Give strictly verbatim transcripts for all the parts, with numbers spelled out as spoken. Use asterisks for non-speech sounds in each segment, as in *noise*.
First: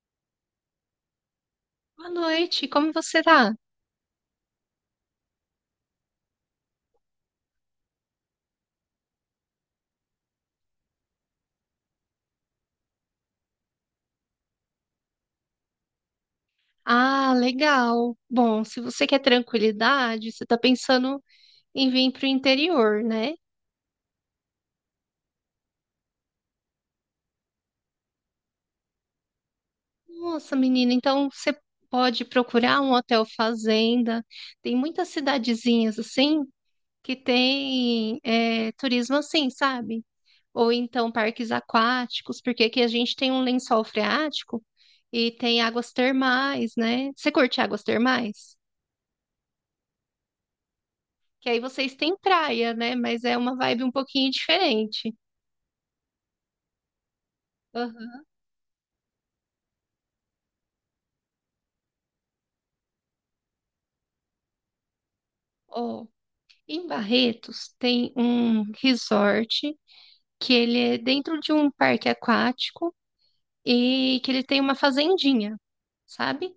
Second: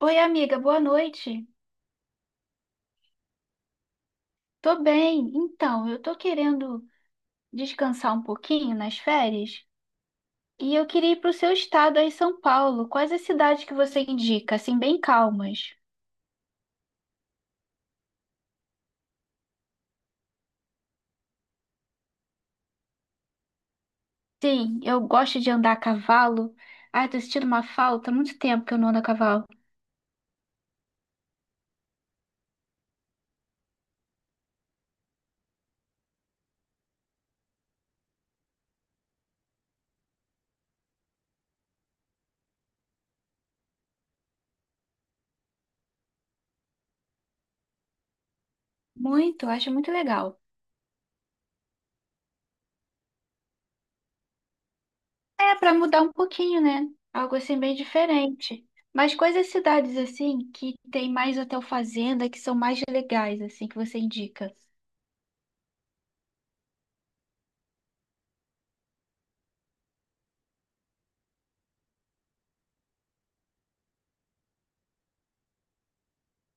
Oi, amiga, boa noite. Boa noite, como você tá? Tô bem. Então, eu tô querendo descansar um pouquinho nas férias e eu queria ir pro seu estado aí, São Paulo. Quais as cidades que você indica, assim, bem calmas? Ah, legal. Bom, se você quer tranquilidade, você tá pensando em vir pro interior, né? Sim, eu gosto de andar a cavalo. Ai, tô sentindo uma falta, há muito tempo que eu não ando a cavalo. Nossa, menina, então você pode procurar um hotel fazenda. Tem muitas cidadezinhas assim que tem é, turismo assim, sabe? Ou então parques aquáticos, porque aqui a gente tem um lençol freático e tem águas termais, né? Você curte águas termais? Muito, eu acho muito legal. Que aí vocês têm praia, né? Mas é uma vibe um pouquinho diferente. É, pra mudar um pouquinho, né? Algo assim bem Aham. diferente. Mas quais as cidades assim que tem mais hotel fazenda, que são mais legais assim que você indica? Ó, em Barretos tem um resort que ele é dentro de um parque aquático e que ele tem uma fazendinha, sabe?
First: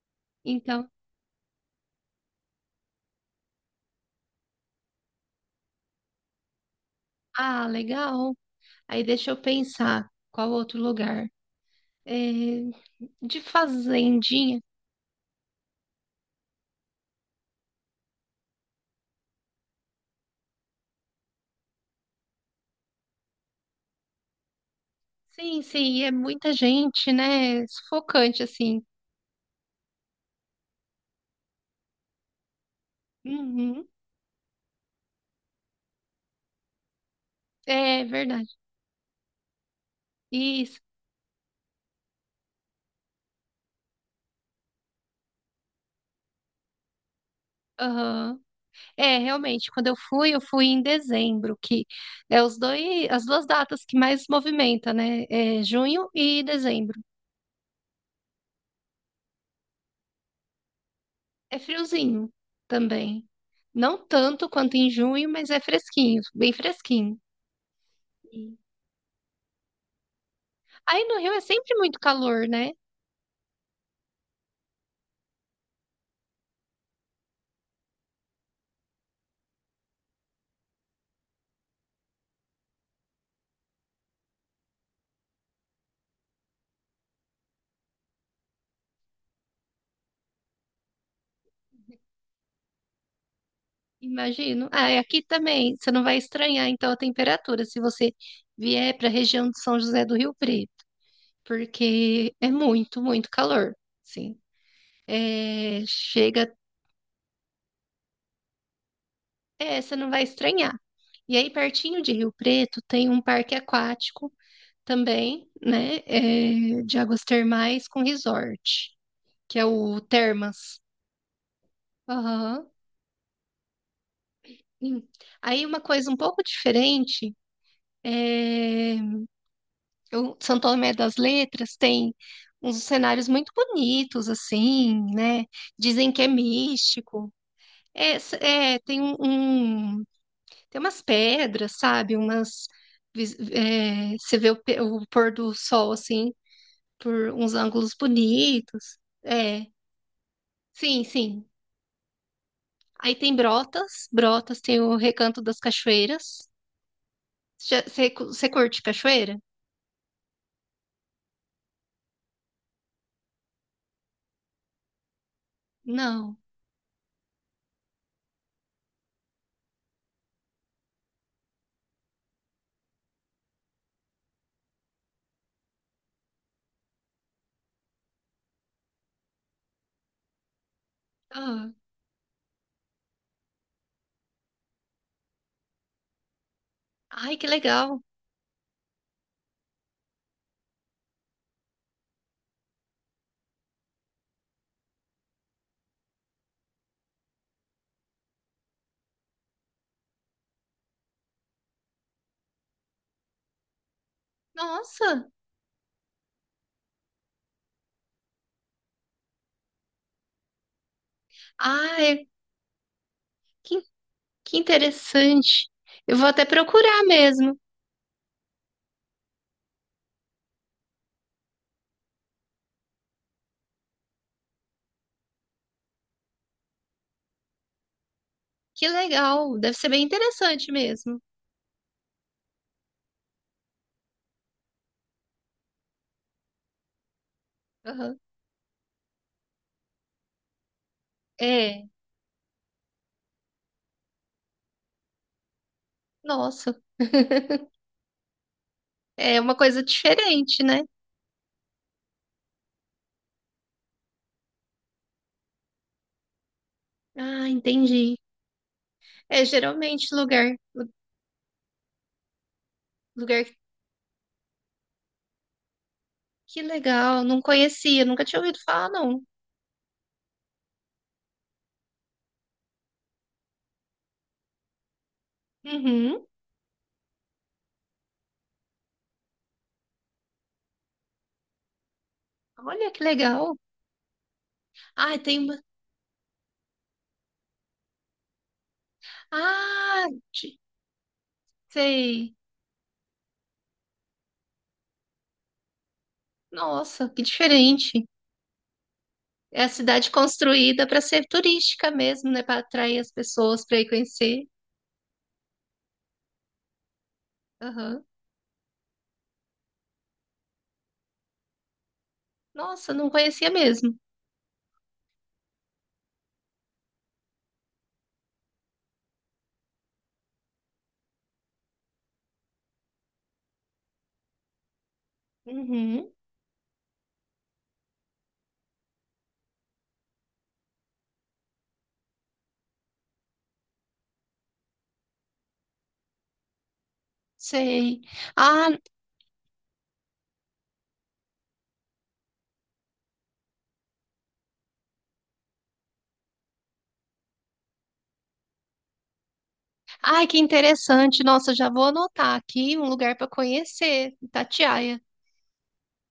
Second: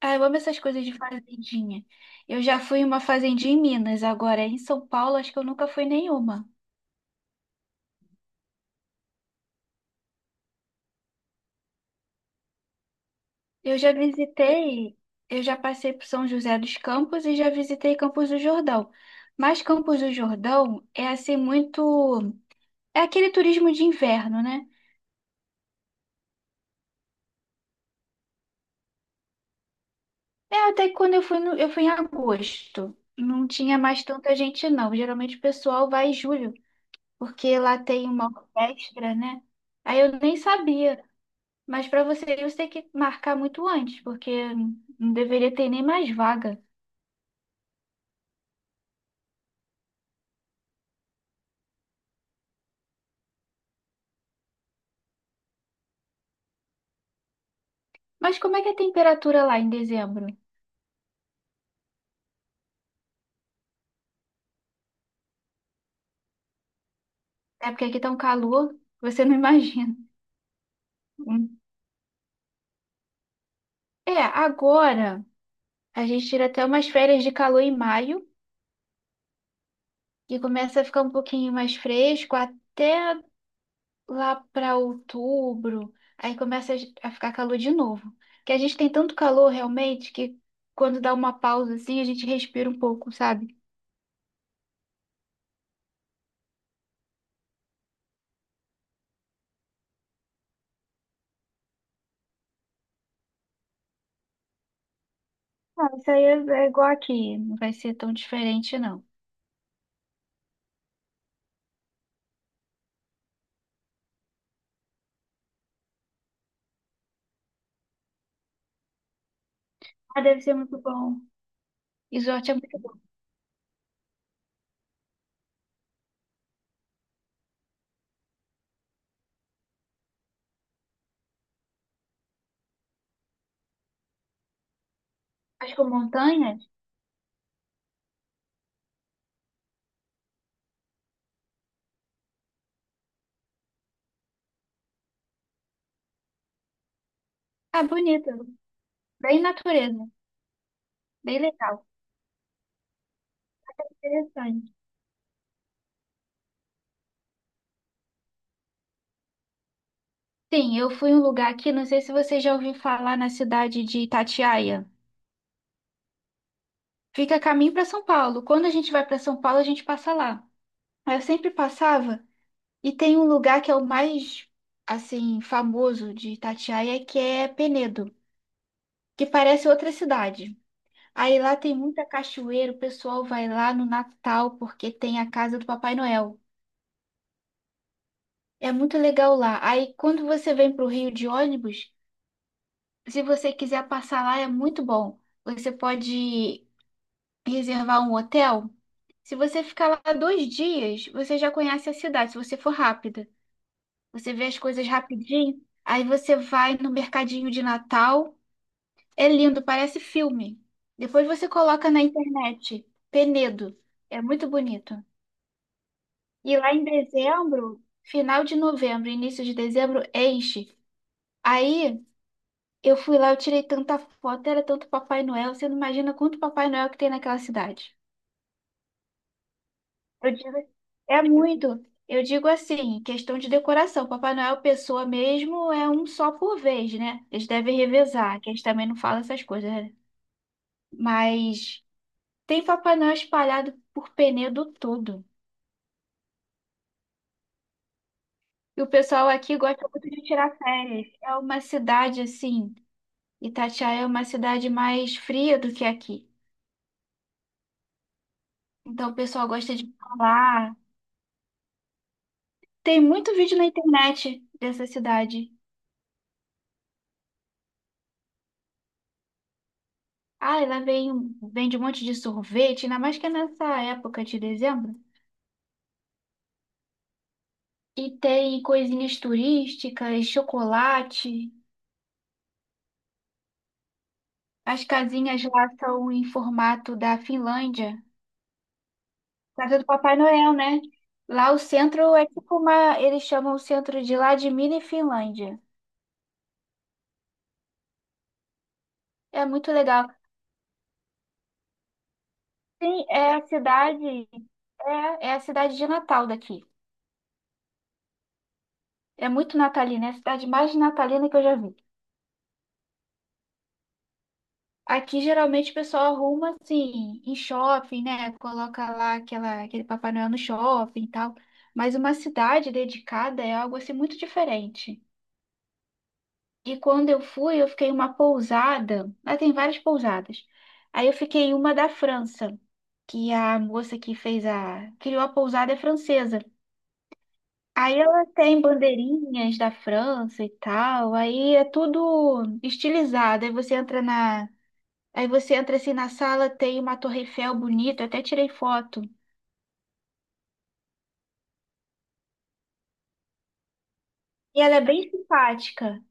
Ah, eu amo essas coisas Então, de fazendinha. Eu já fui em uma fazendinha em Minas, agora em São Paulo acho que eu nunca fui nenhuma. ah, legal. Aí deixa eu pensar qual outro lugar. É, de Eu já fazendinha. visitei, eu já passei por São José dos Campos e já visitei Campos do Jordão. Mas Campos do Jordão é assim muito, é aquele turismo de inverno, né? Sim, sim, é muita gente, né? Sufocante, assim. É até que quando eu fui no- eu fui em agosto, não tinha Uhum. mais tanta gente não. Geralmente o pessoal vai em julho, porque lá É tem uma verdade. orquestra, né? Aí eu nem Isso. sabia. Mas para você ir, você tem que marcar muito antes, porque não deveria ter nem mais vaga. Aham. É, realmente, quando eu fui, eu fui em dezembro, que é os dois, as duas datas que mais movimenta, né? É junho e dezembro. Mas como é que é a temperatura lá em dezembro? É friozinho também. Não tanto quanto em junho, mas é fresquinho, bem fresquinho. É porque aqui tá um Sim. calor, você não *laughs* imagina. Aí no Rio é Hum. sempre muito calor, né? É, agora a gente tira até umas férias de calor em maio, que começa a ficar um pouquinho mais fresco até lá para outubro. Aí começa a ficar calor de novo. Que a gente tem tanto calor realmente que quando dá uma pausa assim, a gente respira um pouco, sabe? Imagino. Ah, e aqui também, você não vai estranhar então a temperatura se você vier para a região de São José do Rio Preto, porque é muito, muito calor. Sim. É, Ah, isso aí é chega, é igual aqui, não vai ser tão diferente, não. é, você não vai estranhar. E aí, pertinho de Rio Preto, tem um parque aquático também, né? é, de águas termais com resort, que é o Ah, deve ser muito Termas. bom. Resort é Aham. muito bom. Hum. Aí, uma coisa um pouco diferente, é, o São Tomé das Letras tem uns cenários muito bonitos, assim, né? As com Dizem que é montanhas? místico. É, s- é, tem um, um- tem umas pedras, sabe? Umas. vis- é, você vê o, pe- o pôr do sol assim por uns Ah, ângulos bonito. bonitos. Bem É, natureza. sim, Bem sim. legal. Aí tem Brotas, Brotas Interessante. tem o Recanto das Cachoeiras. Já- Você você curte cachoeira? Sim, eu fui em um lugar aqui, não sei se você já ouviu falar na cidade de Itatiaia. Não. Fica a caminho para São Paulo. Quando a gente vai para São Paulo, a gente passa lá. Aí eu sempre passava e tem um lugar que é o mais, assim, famoso de Itatiaia, que é Penedo, que parece outra cidade. Aí lá Ah, tem muita cachoeira, o pessoal vai lá no Natal porque tem a casa do Papai Noel. ai, que legal. É muito legal lá. Aí quando você vem para o Rio de ônibus, se você quiser passar lá, é muito bom. Você pode reservar um hotel. Se você ficar lá dois dias, você já conhece a cidade, se você for rápida. Você vê as coisas Nossa, rapidinho, aí você vai no mercadinho de Natal. É lindo, parece filme. Depois você coloca na ai, internet, Penedo. que, É muito que bonito. interessante. Eu vou até E lá em procurar mesmo. dezembro, final de novembro, início de dezembro, enche. Aí eu fui lá, eu tirei tanta foto, era tanto Papai Noel, você não imagina quanto Papai Noel que tem naquela cidade. Que legal, deve ser bem Eu digo, interessante mesmo. é muito. Eu digo assim, questão de decoração. Papai Noel, pessoa mesmo, é um só por vez, né? Eles devem Aham. revezar, que a gente também não fala essas coisas, né? É, Mas tem Papai Noel espalhado por Penedo todo. nossa, *laughs* E o pessoal é uma aqui coisa gosta muito de tirar diferente, né? férias. É uma cidade assim. Itatiaia é uma cidade mais fria do que aqui. Ah, entendi. Então o É pessoal gosta de geralmente lugar, falar. Tem muito lugar vídeo na internet dessa cidade. Que legal, não conhecia, nunca tinha ouvido falar, não. Ah, ela vem, vende um monte de sorvete, ainda mais que é nessa época de dezembro. Uhum. E tem coisinhas turísticas, chocolate. Olha que legal. As Ah, tem casinhas uma. lá são em formato da Finlândia. Casa do Ah, Papai Noel, de- né? Lá o centro é sei. tipo uma. Eles chamam o centro de lá de Mini Finlândia. Nossa, que diferente. É É a muito legal. cidade construída para ser turística mesmo, né? Para atrair Sim, as é a pessoas para ir cidade, conhecer. é, é a cidade de Natal daqui. Aham. É muito natalina, é a cidade mais natalina que eu já vi. Nossa, não conhecia mesmo. Aqui geralmente o pessoal arruma assim, em shopping, né? Coloca lá aquela, aquele Papai Noel no shopping e tal. Mas uma cidade dedicada é algo assim muito diferente. Uhum. E quando eu fui, eu fiquei em uma pousada. Lá tem várias pousadas. Aí eu fiquei em uma da França, que a moça que fez a, criou a pousada é francesa. Aí Sei. ela tem Ah, bandeirinhas da França e tal, aí é tudo estilizado. Aí você entra na, aí você entra assim na sala, tem uma Torre Eiffel bonita, até tirei foto. ai, que interessante. Nossa, já vou anotar aqui um lugar para conhecer, E ela é Itatiaia. bem simpática,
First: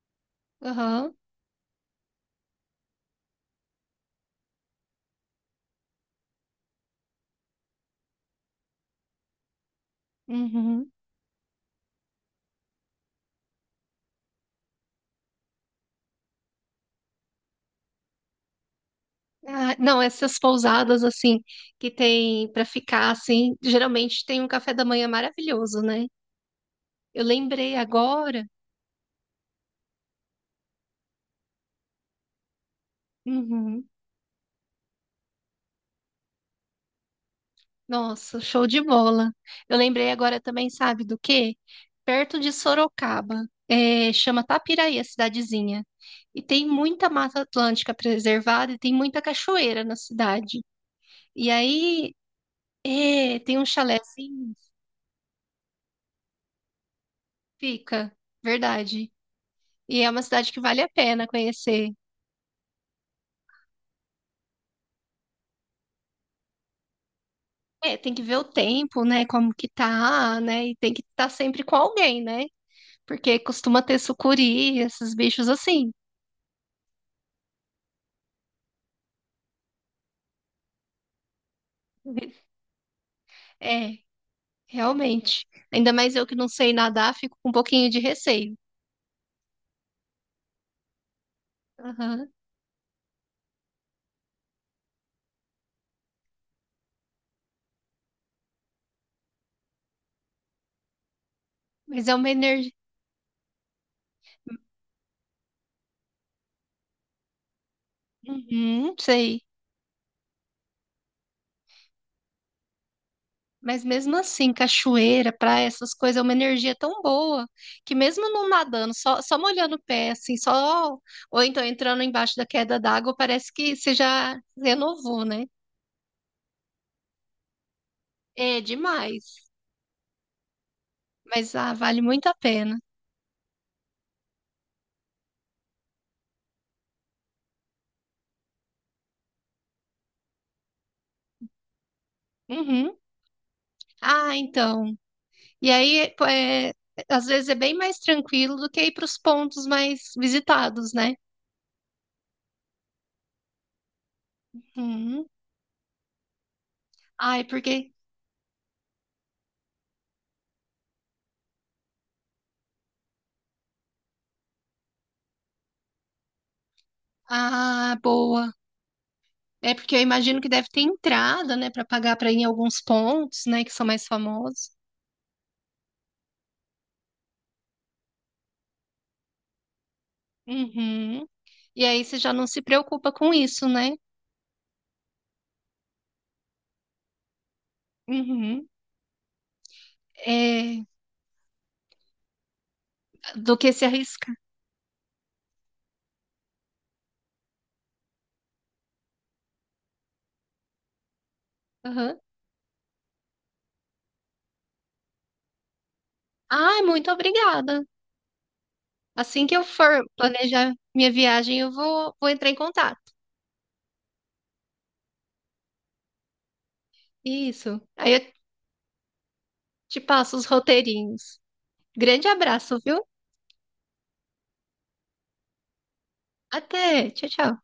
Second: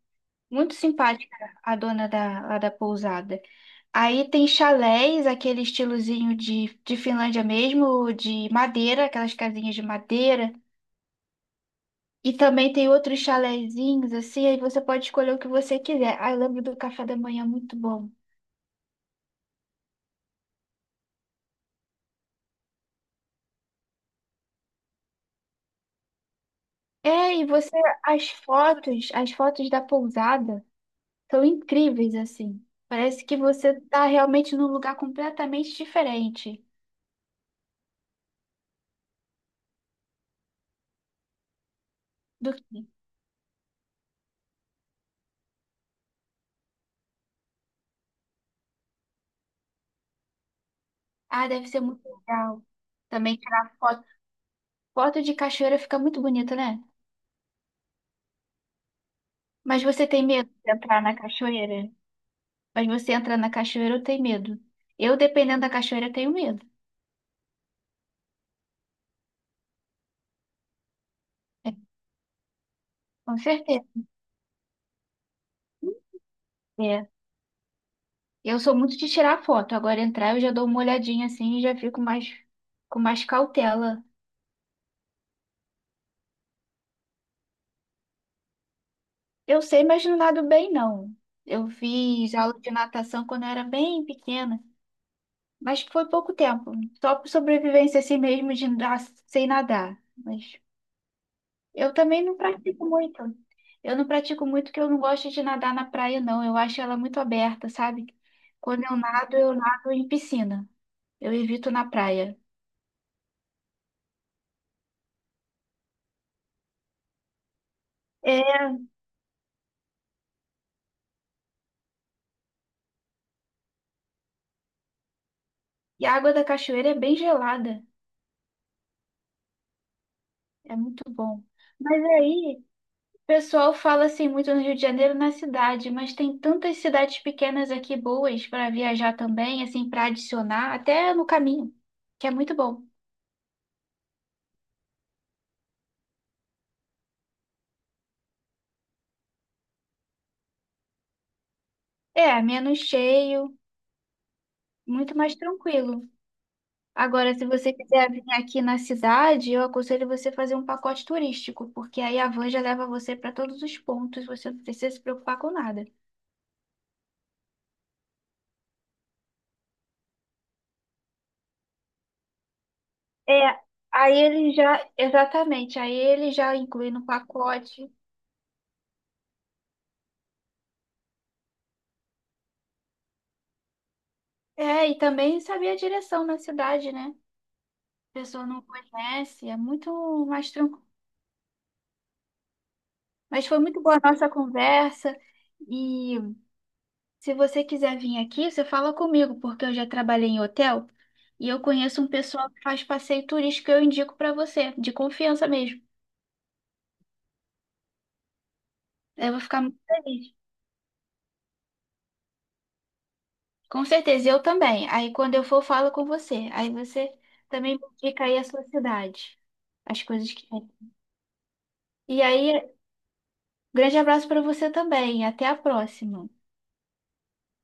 muito Aham. simpática a dona da, lá da pousada. Aí tem chalés, aquele estilozinho de, de Finlândia mesmo, de madeira, aquelas casinhas de madeira. Uhum. E também tem outros chalézinhos assim, aí você pode escolher o que você quiser. Aí eu lembro do café da manhã muito bom. Ah, não, essas pousadas assim que tem para ficar assim, geralmente tem um café da manhã maravilhoso, né? Eu É, e lembrei você, as agora. fotos, as fotos da pousada são incríveis, assim. Parece que você Uhum. tá realmente num lugar completamente diferente Nossa, show de bola. Eu lembrei agora também, sabe do quê? Perto de do que. Sorocaba, é, chama Tapiraí, a cidadezinha. E tem muita mata atlântica preservada e tem muita cachoeira na cidade. Ah, E deve ser muito aí, legal. Também é, tem um tirar foto. chalézinho, Foto de cachoeira fica muito bonita, né? fica, verdade. Mas E você é uma tem medo cidade que de vale a entrar na pena cachoeira? conhecer. Mas você entra na cachoeira, eu tenho medo. Eu, dependendo da cachoeira, eu tenho medo. É, tem que ver o tempo, né? Como que tá, né? E tem que estar sempre É, com alguém, né? com Porque costuma certeza. ter sucuri, esses bichos assim. É. Eu sou muito de tirar foto. Agora entrar, eu já dou uma olhadinha assim e já fico mais com mais É, cautela. realmente. Ainda mais eu que não sei nadar, fico com um pouquinho de receio. Eu sei, mas não nado bem, não. Eu Aham. fiz aula de natação quando eu era bem pequena, mas foi pouco tempo, só por sobrevivência assim mesmo de nadar sem nadar. Mas eu Mas é também uma não energia. pratico muito. Eu não pratico muito porque eu não gosto de nadar na praia, não. Eu acho ela muito aberta, sabe? Quando Uhum, eu nado, sei. eu nado em piscina. Eu evito na praia. Mas mesmo assim, cachoeira, praia, essas coisas, é uma energia tão boa que mesmo É, não nadando, só, só molhando o pé, assim, só. Ou então entrando embaixo da queda d'água, parece que você já renovou, né? e a água da cachoeira é bem gelada, É demais. é muito bom. Mas ah, vale Mas muito a aí pena. o pessoal fala assim muito no Rio de Janeiro na cidade, mas tem tantas cidades pequenas aqui boas para viajar também, assim, para adicionar, até no caminho, que é muito bom. Uhum. Ah, então. E aí, pô, é, às vezes é bem mais tranquilo do que ir para os pontos mais visitados, né? É, menos cheio, muito Uhum. mais tranquilo. Agora, Ai, se você porque. quiser vir aqui na cidade, eu aconselho você fazer um pacote turístico, porque aí a van já leva você para todos os pontos, você não precisa se preocupar com nada. Ah, boa. É porque eu imagino que deve ter entrada, né, para pagar para ir em alguns pontos, É, né, que são mais aí ele famosos. já, exatamente, aí ele já inclui no pacote. Uhum. E aí você já não se preocupa com isso, né? É, e também saber a direção na cidade, né? A pessoa não Uhum. conhece, é muito mais tranquilo. É, Mas do foi que muito se boa a nossa arriscar. conversa. E se você quiser vir aqui, você fala comigo, porque eu já trabalhei em hotel e eu conheço um Uhum. pessoal que faz passeio turístico que eu indico para você, de confiança mesmo. Ai, muito obrigada. Eu vou Assim que ficar eu muito for feliz. planejar minha viagem, eu vou, vou entrar em contato. Com certeza, eu também. Aí quando eu for, eu falo com você. Aí você também Isso. me Aí eu indica aí a sua cidade, te as coisas passo os que tem. roteirinhos. E Grande aí, abraço, viu? grande abraço para você também. Até a próxima. Até. Tchau, tchau.